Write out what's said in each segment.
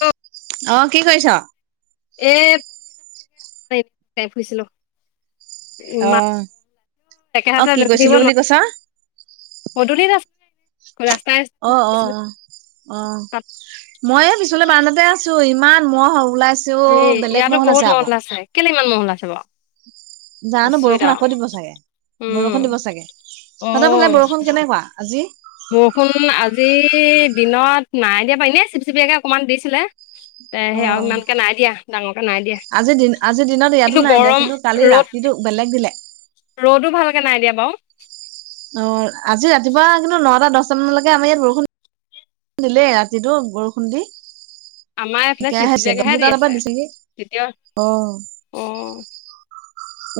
অ অ কি কৰিছ এ ফুছিলো অ অ একেহাতে কি ৰখি থাকিব কৈছিলো বুলি নোৱাৰি কৈছা? পদূলিত আছে অ অ অ অ তাত মই পিছলে বাৰণতে আছো ইমান মহ ওলাইছো এই বেলেগ ইয়াতো মহল বহুত আছে আকৌ মহল্লা কেলে ইমান মহল আছে বাৰু জানো আচৰিত বৰষুণ আকৌ আৰু দিব চাগে উম বৰষুণ দিব চাগে অ সহঁতৰ ফালে বৰষুণ কেনেকুৱা আজি বৰষুণ আজি দিনত নাই দিয়া পাৰি ন চিপ চিপিয়াকে অকমান দিছিলে তে অ সেয়া আৰু অ ইমানকে নাই দিয়া ডাঙৰ আজি দিন আজিৰ দিনত ইয়াতো নাই দিয়া গৰম কিন্তু কালি ৰ'দ ৰাতিটো বেলেগ বেলেগ ৰ'দো ভালকে নাই দিয়া বাৰু। অ আজি ৰাতিপুৱা কিন্তু নটা দহটা মানলৈকে আমাৰ ইয়াত বৰষুণ খু দিলেই ৰাতিটো বৰষুণ দি আমাৰ এইফালে চিপ সেিছে চিপিয়াকেহে দু দি তাল আছে পৰা দিছোগে তেতিয়া অ অ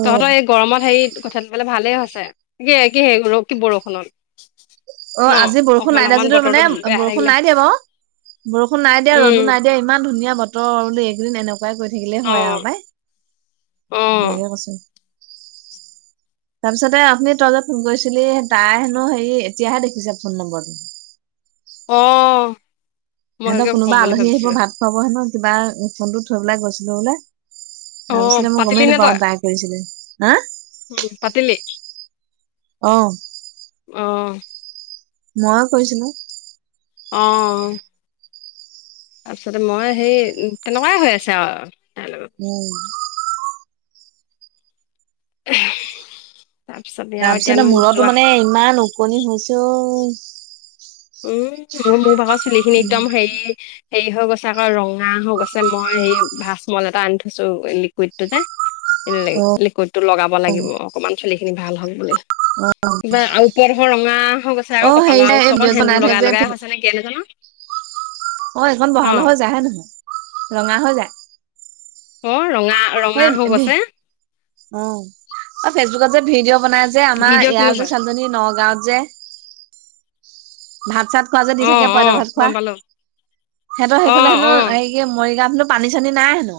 অ তহঁতৰ এই গৰমত হেৰি কথাবে ভালেই হৈছে কি কি হে ৰ কি বৰষুণত অ ন আজি বৰষুণ অকমান নাই দেিয় অকমান আজিো বতৰটো মানে বেয়া বৰষুণ থাকিলে নাই দিয়া বাৰু বৰষুণ নাই দিয়া ৰ'দো উম নাই দিয়া ইমান ধুনীয়া বতৰ বোলো এইকদিন এনেকুৱাই কৈ থাকিলে অ হয় আৰু বাই অ লাগে কচোন [unintelligible] [unintelligible] তাৰপিছতে আপুনি তই যত ফোন কৰিছিলি তাই হেনো হেৰি এতিয়াহে দেখিছে ফোন নম্বৰটো [unintelligible] আহ সিহঁতৰ কোনোবা আলী আহিব ভাত খুৱাব হে নহয় কিবা ফোনটো থৈ পেলাই গৈছিলো বোলে অ তাৰপিছতে মই পাতিলি গমেই নে তই নাপাওঁ তাই কৰিছিলে হা উম পাটিলি আহ আহ ময়ো কৰিছিলো অ তাৰপিছতে মই সেই তেনেকুৱাই হৈ আছে আৰু তাইৰ লগত উম আহ তাৰ পিছতে মূৰতো মানে ইমান ওকণনিছ উম মোৰ মোৰ ভাগৰ চুলিখিনি একদম হেৰি হেৰি হৈ গৈছে আকৌ ৰঙা হৈ গৈছে মই হে ভাজমল এটা আনি থৈছো লিকুইডটোতে অ লিকুইড টো লগাব লাগিব অকমান চুলিি খিনি ভাল হক বুলি কিবা আৰু ওপৰত ধৰ ৰঙা হৈ গৈছে অ আকৌ কপাল হেৰি যে এই চব ভিডিঅ' যে বনাই সেন্দুৰ থাকে লগাই যে লগাই হৈছে নেকি এনে জানো অ এইখন বহাল হৈ যায় হে নহয় ৰঙা হৈ যায় অ ৰঙা হয় ৰঙা হ গ আছে এইত যে ভিডিঅ' বনাই যে আমাৰ ইয়াৰ যে চানজনী নগাঁওত যে ভাত চাত খোৱা যে দি অ থাকে অ পইত ভাত খোৱা গম পালো সিহঁতৰ অ সেইফালে হেনো অ হেৰি কি মৰি গানো পানী চানী নাই হেনো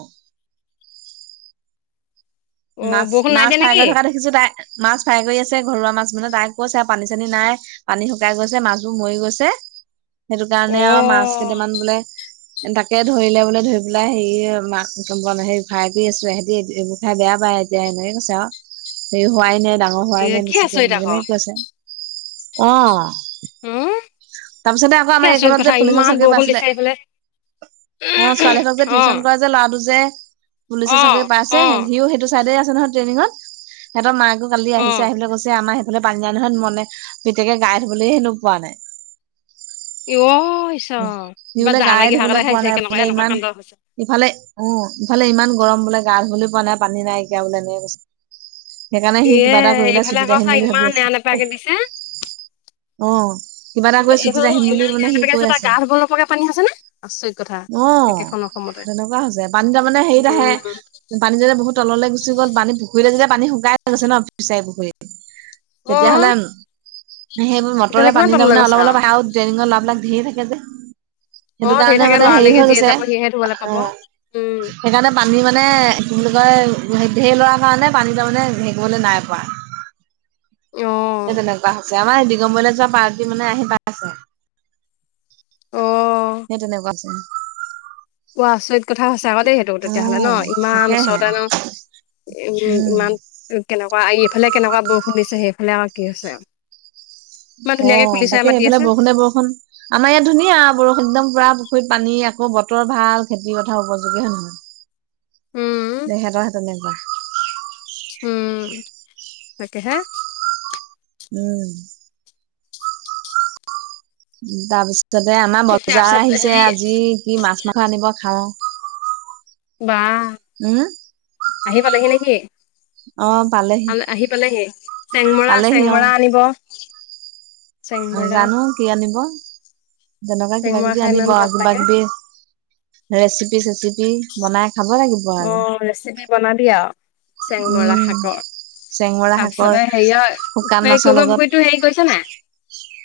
অ মাছ বৰষুণ নাই মাছ দিয়া ফ্ৰাই নেকি কৰি থকা দেখিছো তাই মাছ ফ্ৰাই কৰি আছে ঘৰুৱা মাছ মানে তাই কৈছে আৰু পানী চানী নাই পানী শুকাই গৈছে মাছবোৰ মৰি গৈছে সেইটো কাৰণে অ আৰু মাছ কেইটামান বোলে তাকে ধৰিলে বোলে ধৰি পেলাই হেৰি মাক হেৰি ফ্ৰাই কৰি আছো সিহঁতি এইবোৰ খাই বেয়া াই এতিয়া এনেকে কৈছে আৰু হেৰি হোৱাই নাই ডাঙৰ এ হোৱাই নে কি বেছিকে আচৰিত আকৌ এনেকনেকে কৈছে অ উম তাৰপিছতে আকৌ আমাৰ কি এইকণত আছৰিত যে কথা পুলিচৰ ইমান চাকৰি বৰষুণ পাইছিলে দিছে এইফালে অ ছোৱালীহঁতক যে অ টিউচন কৰা যে ল'ৰাটো যে পুলিচৰ অ চাকৰি পাই অ আছে সিও সেইটো চাইদডে আছে নহয় ট্ৰেইনিঙত সিহঁতৰ মাক অ কালিছে আহিলে কৈছে আমাৰ বোলে পান্জা নহয় মনে পিতেকে গাই ধবলৈ হেনো পোৱা নাই তছ সি কিবা বোলে যাহা গায়ে লাগি ধুবলৈ সহাকে পোৱা খাইছে নাই কেনেকুৱা বোলে এনেকুৱা ইমান কেন্দ্ৰ হৈছে ইফালে উ ইফালে ইমান গৰম বোলে গা ধুবলৈ পোৱা নাই পানী নাই এিয় বোলে এনে কৈ সেইকাৰণে সি এ কিবা এটা কৰিবলৈাই এইফালে ছুটত আকৌ আহিম চা বুলি ভাবি ইমান আছো নেৰা নেপেৰাকে দিছে অ কিবা এটা কৰিৈ ছুটিত এইফালে ন আহিম বুলি ইমান মানে নেৰা সি নেপেৰাকে কৈ আছে গা ধবোৰকে পানী আছে নে আশ্চৰিয় কথা অ', একেখন অসম তেনেকুৱা হৈছে পানী তাৰমানে হেৰিত আহে পানী যে বহুত তললৈ গুচি গ'ল পানী পুখুৰীলৈ যেতিয়া পানী শুকাই গৈছে ন ফিচাৰি পুখুৰীত অ তেতিয়াাহ'লে সেইবোৰ মটৰে তেতিয়াহ'লে কিমান পানী দা তললৈ মানে গৈছে অলপ আও অলপ হ ড্ৰেইনিঙৰ লাভ লাগ ধেৰ থাকে যে অ সেইটো ধেৰ কাৰণে থাকে মানে মানে হেৰি লৰালৰিকে হৈ যিয়ে গৈছে যাব সিয়েহে ধুবলৈ অ পাব উম সেইকাৰণে পানী মানে কি বুলি কয় ঢেৰ লৰা কাৰণে পানী তাৰ মানে হেৰিিবলৈ নাই পোৱা অ সেই তেনেকুৱা হৈছে আমাৰ দিগম্বৰলৈ যোৱা পাৰটী মানে আহি প অ আছে সেই তেনেকুৱা আছে ক আচৰিত কথা আছে চাগতেই সেইটো তেতিয়াহলে ন অ', ইমান তাকেহে ওচৰতে ন উ উম। ইমান কেনেকুৱা ইফালে কেনেকুৱা বৰষ খুন্দিছে সেইফালে আৰু কি হৈছে ইমান অ ধুনীয়াকে কুলিচাই তাকে মাতি সেইফালে আছে বৰষুণে বৰষুণ আমাৰ ইয়াত ধুনীয়া বৰষুণ একদম পুৰা ৰি পানী আকৌ বতৰ ভাল খেতি পথাৰ উপযোগী হয় নহয় উম তেহেতৰ সেই তেনেকুৱা তাকে হা উম উ তাৰ পিছতে আমাৰ বজাৰ তাৰপিছত আহিছে হেৰি আজি কি মাছ মাংস আনিব খাওঁ বা উম আহি পালহি নেকি অ পালেহি আহি পালেহি চেংমৰা পালেহি চেংমৰা আনিব অ চেংমৰা জানো কি আনিব তেনেকুৱা কিবা চেংমৰা কিবি খাই আনিব ইমান ভাল আৰু কিবা লাগে। কিবি ৰেচিপি চেচিপি বনাই খাব লাগিব আৰু অ' ৰেচিপি বনাবি আৰু চেং মৰা উম শাকৰ চেংমৰা শাকৰ তাৰপিছতে হেৰিয় শুকান এই মাছৰ কগ লগত পুখুৰীটো হেৰি কৰিছে নে নাই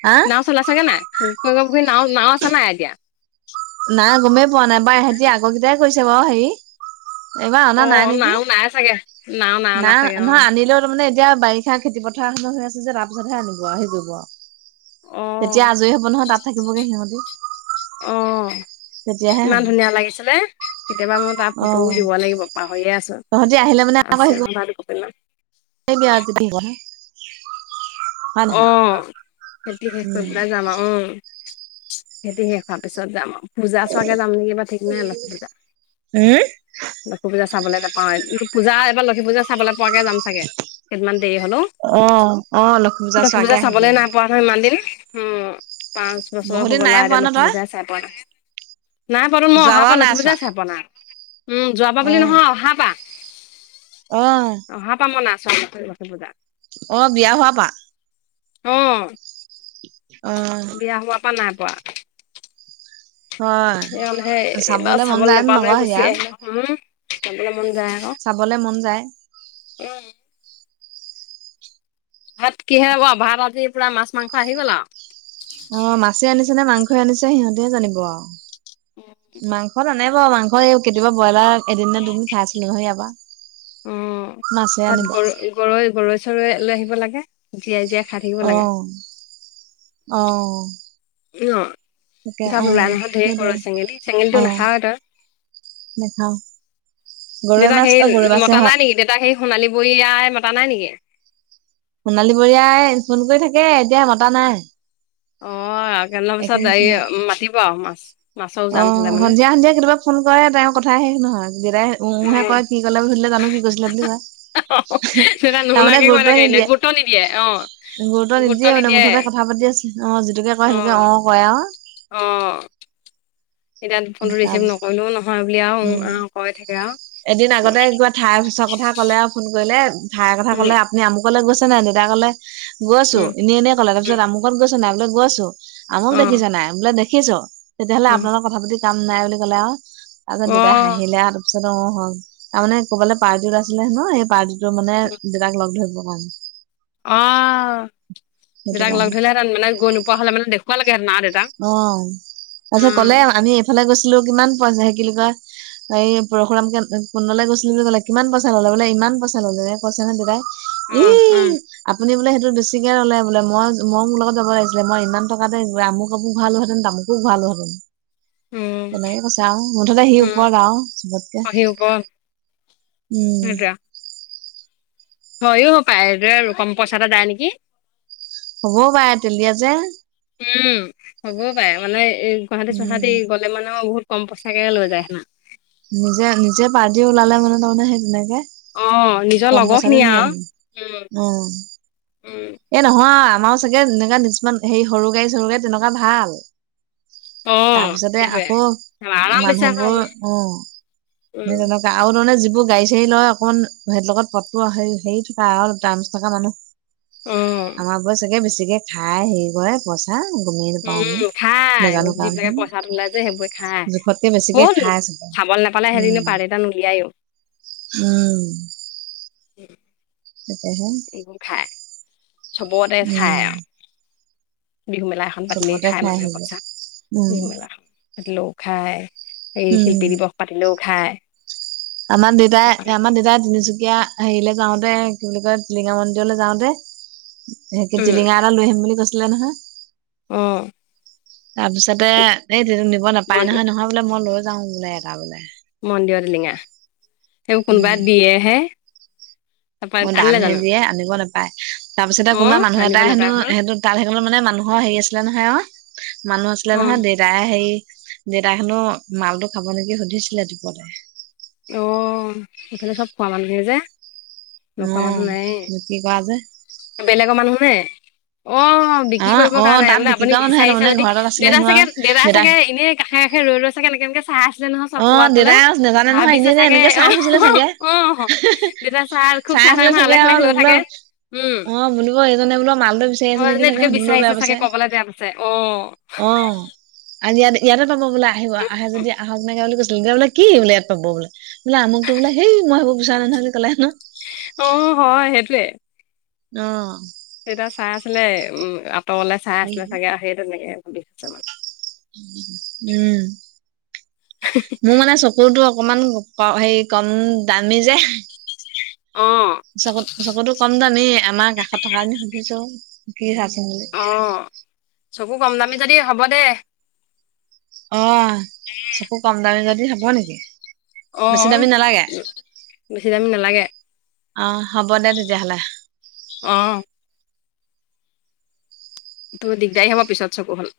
হা নাও চলাই চাগে নাই গহী নাও নাও আছা নাই এতিয়া ৱ সেই এইবাৰ অনা নাই অ' নেকি নাও নাই চাগে নাও নাও নাই নাচাগে অ'। নহয় আনিলেও তাৰমানে এতিয়া বাৰিষা খেতি পথাৰ উঠাৰ সময় হৈ আছে যে তাৰপিছতহে আনিব আহিৰি আৰু অ' তেতিয়া আজৰি হব নহয় তাত থাকিবগে সিহঁতি অ' তেতিয়াহে হব ইমান ধুনীয়া লাগিছিলে কেতিয়াবা মোৰ তাৰ অ। ফটোও দিব লাগিব পাহৰিয়ে আছো তহঁতি আহিলে মানে আকৌ শিকো অ ন শিকিবি আৰু যদি শিক আহ খেতি শেষ কৰি উম। পেলাই যামা আউ অ খেতি শেষ হোৱাৰ পিছত যাম আউ পূজা চোৱাকে যাম নেকি বা ঠিক নাই লক্ষী পূজা উম? লক্ষী পূজা চাবলৈ ত অ পূজা এবাৰ লক্ষী পূজা চাবলৈ পোৱাকে যাম চাগে কেইদমান দেৰি হলো অ অ লক্ষী পূজা চোৱাকে আহিবি চাবলৈ আৰু। নাইপোৱা নহয় ইমান দিন ওঁ পাঁচ বছৰ বহুত হৈ দিন গল নাই আ পোৱা এতিয়া ন লক্ষী তই? পূজাই চাই পোৱা নাই নাই পোৱা টোন মই অহা পা যোৱাবাৰো নাই চোৱা। লক্ষীপূজাই চাই পোৱা নাই যোৱাৰ পা অ বুলি নহয় অহাৰ পা অ অহা পা মই না চোৱা লক্ষী পূজা অ বিয়া হোৱা পা উম অ পা নাই পোৱা হয় সেই ম হে এইবাৰ চাবলে মন চাবলৈ যায় নে নাপালে নকয় গুচি ইয়াত? আহিলো হম চাব চাবলে মন যায় উম ভাত কিহে হব ভাত আজ পুৰা মাছ মাংস আহি গ'ল আৰু যোনে মাংসই আনিছে সিহঁতেহে জানিব আৰু মাংসত নানে বাৰু মাংস এই কেতিয়াবা বইলাৰ এদিন ন দুদিন খাইচিলো হে ইয়াৰ পা অ তাত গৰ গৰৈ গৰৈ চৰৈ লৈ আহিব লাগে জীয়াই জীয়াই খাই থাকিব লাগে আহ আহ ন তাত ওলাই নহই ঢেৰ সেইটোৱে গৰৈ চেঙেলী অ চেঙেলীটো নাখাৱই তই নাখাও গৰৈ দেউতাক মাছ সেই অ গৰৈ মাছে মতা হয় নাই নেকি দেউতাক সেই সোণালী বৰী আই মতা নাই নেকি সোণালী বৰীয়াই ফোন কৰি থাকে এতিয়া মতা নাই অ মান পিছত একেদিন এই ফোন নাই মাতিব আৰু মাছ মাছৰ অ উজান হলে মানে সন্ধিয়া দেতাই উহে উম কয় কি কলে বুলি সুধিলে জানো কি কৈছিলে বুলি কয় অ দেতাই তাৰমানে নুহুনাকে কৈ গুৰুত্ব থাকে এনে নিদিয়ে গুৰুত্ব নিদিয়ে অ গুৰুত্ব মানে নিদিয়ে মুঠতে কথা পাতি আছে অ যিটোকে কয় সেইটোকে অ কয় আৰু অ', এতিয়া ফোন টো ৰিচিভ তাৰপিছত নকৰিলেও নহয় বুলি আৰু উ উম আঁ কৈ থাকে আৰু এদিন আগতে কিবা ঠাইৰ অফিচৰ কথা কলে আৰু ফোন কৰিলে ঠাইৰ কথা উম কলে আপুনি আমুক কলে গৈছে নাই দেউতা কলে গৈছো উম এনেই এনেই কলে উম তাপিছত আমুকত গৈছে নাই বোলে গৈ আছো আমুক দেখিছা নাই বোলে দেখিছো তেতিয়াহলে উম অ', আপোনালত কথা পাতি কাম নাই বুলি ক'লে আৰু তাৰপিছত অ', দেতাই অ', হাঁহিলে আৰু তাৰপিছত অ হয় তাৰমানে কবালৈ পাৰ্টিত আছিলে হেনো সেই পাৰ্টি টো মানে দেউতাক লগ ধৰিবৰ কাৰণে অ সেইটো দেতাক লগ কাৰণে ধৰিলেহেঁ মানে গৈ নোপোৱা হলে মানে দেখ [unintelligible] অ তাৰপিছত উম ক'লে আমি এইফালে গৈছিলো কিমান পোৱা যায় সে কি কোৱা এই পৰশুৰাম কে কোণলৈ গৈছিলো বুলি ক'লে কিমান পইচা ললে বোলে ইমান পইচা ললে কৈছে নে দিতাই উম এ আপুনি বোলে স বেছিকে ল'লে বোলে মই মই মোৰ লগত যাব লাগিছিলে মই ইমান টকাতে ম কাপো [unintelligible] ভালোহেতেন তামুক ভাল হেতেন তেনেকে কৈছো আৰু মুঠতে আহি উম ওপৰত আৰু চবতকে আহি হব উম। হয়ও পায় আৰু কম পইচাটে দায় নেকি হ'বও পাৰে তেলীয়া যে উম হ'বও পাৰে মানে এই গুৱাহাটী চাহাটী উম গ'লে মানে বহুত কম পইচাকে লৈ যায় সেনা নিজে নিজে পাৰ [unintelligible] দি ওলালে মানে তাৰমানে সেই তেনেকে অ নিজৰ কম লগৰ খিনি পইচাৰে নিয় আৰু উম আহেম অ উম এ নহয় আমাৰো চাগে এনেুৱা কিছুমান হেৰি সৰু গাড়ী চৰু গাডী তেনেকুৱা ভাল অ তাৰপিছতে সেইটোৱে আকৌ আৰাম বেছি আকৌ মানুহবোৰ আমাৰ উ স উম তেনেকে আ ন নে য এইবোৰ গাড়ী চাড়ী লয় অকমান হে লগত পথটো হেৰি থকা আৰু াৰ্ম [unintelligible] থকা মানুহ অ আমাৰ ব চাগে বেছিকে খাই হেৰি কৰে পইচা গমেই নাপাওঁ আমি উম খাই নাজানো যিবিলাকে কাৰণহে। পইচাটো ওলাই যে সেইবোৰ খায় জোখতকে বেছিকে কোন খাই চাগে খাবলৈ নোপালে উম সেৰিনো পাৰ় এটটা ন উলিয়াইো উম উম। তাকেহে এইবোৰ খায় চবৰে উম। খাই বিহু মেলা এখন পাতিলে চবতে খায় খাই মানুহে সেইবোৰ পচা উম বিহু মেলাখন পাতিলেও খায় এই উম। শিল্পী দিৱস পাতিলেও খাই। আমাৰ দেতাই আমাৰ দেউতাই তিনিচুকীয়া হেৰিলে যাওঁতে কি বুলি কয় টিলিঙা মন্দিৰলৈ যাওতে টিলিঙা এটা লৈ আহিম বুলি কৈছিলে নহয়। উম অ তাৰপিছতে এই নিব নাপায় নহয় মন্দিৰ নহয় বোলে মই লৈছো যাওঁ বোলে এটা বোলে মন্দিৰত লিঙা সেইবোৰ কোনোবাই দিয়েহে তাৰপৰা অ আনিলে দানহে জানো দিয়ে আনিব নোপায় তাৰপিছতে অ কোনোবা মানুহ আনিব এটা হেনো নাপায় নহয় সেইহটো তাত স মানে মানুহৰ অ হেৰি আছিলে নহয় অ মানুহ আছিলে অ নহয় দেটাই [unintelligible] হেৰি দেতা খো মালটো খাব নেকি সুধিছিলে দুপতে অ ইফালে চব খোৱা মানুহখিনি যে অ নখোৱা মানুহ নাই বিক্ৰী কৰা যে বেলেগৰ মানুহ নে অ অ বিক্ৰী কৰিব অ কাৰনেই তাত মানে বিক্ৰী আপুনি কৰা মানুহে বিচাৰিছে তাৰমানে যদি ঘৰ এটাত আছিলে দেউতাই হেনো আও চাগে দেউতাই চাগে এনে কাষে কাষে ৰৈ ৰ আছে কেনে কেনে অ দেউতাই আছ নোজানে নহয় অ এনে ভাবিছে এনে চাগে এনেকে চাই অ', ফুৰিচিলে চাগে অ', দেউতা খুব চাই থাকে আছিলে নহয় চাগে আলেখ অ আলেখ লৈ বোল থাকে। উম, অ বুলিব এইজনে বোলো মাল দেহ বিচাৰি আছে অ', নেকি এজনী চাগে এইটোকে সুধিবলৈও বিচাৰিছে বেয়া চাগে পাইছে ক'বলৈ বেয়া পাইছে অ', অ আৰু ইয়াতে ইয়াতে পাব বোলে আহিব আহে যদি আহ এনে বুলি কৈছিল এতিয়া বোলে কি বোলো ইয়াত পাব বোলে বোলে আমুকতো বোলে সেই মই হেইবোৰ বিছাৰো নাথাকোঁ ক'লে হেনো। অ', হয় সেইটোয়ে। অ। চাই আছিলে উম আঁতৰলে চাই আছিলে চাগে আৰু সেইটো তেনেকে ভিষছে [unintelligible] মান উম, মোৰ মানে চকুতো অ, অকমান হুক্ক [unintelligible] হে' কম দামী যে। অ', চকু-চকুতো কম দামেই, আমাৰ কাষত থকা আ সুধিছো কি চাচোন বুলি। অ', চকু গপ। যদি হ'ব দে। অ চকু কম দামী যদি হব নেকি? অ, বেছি দামী নালাগে বেছি দামী নালাগে। অ', হ'ব দে তেতিয়াহ'লে। অহ। তুৰ দিগদাৰী হ'ব পিছত চকু হ'ল।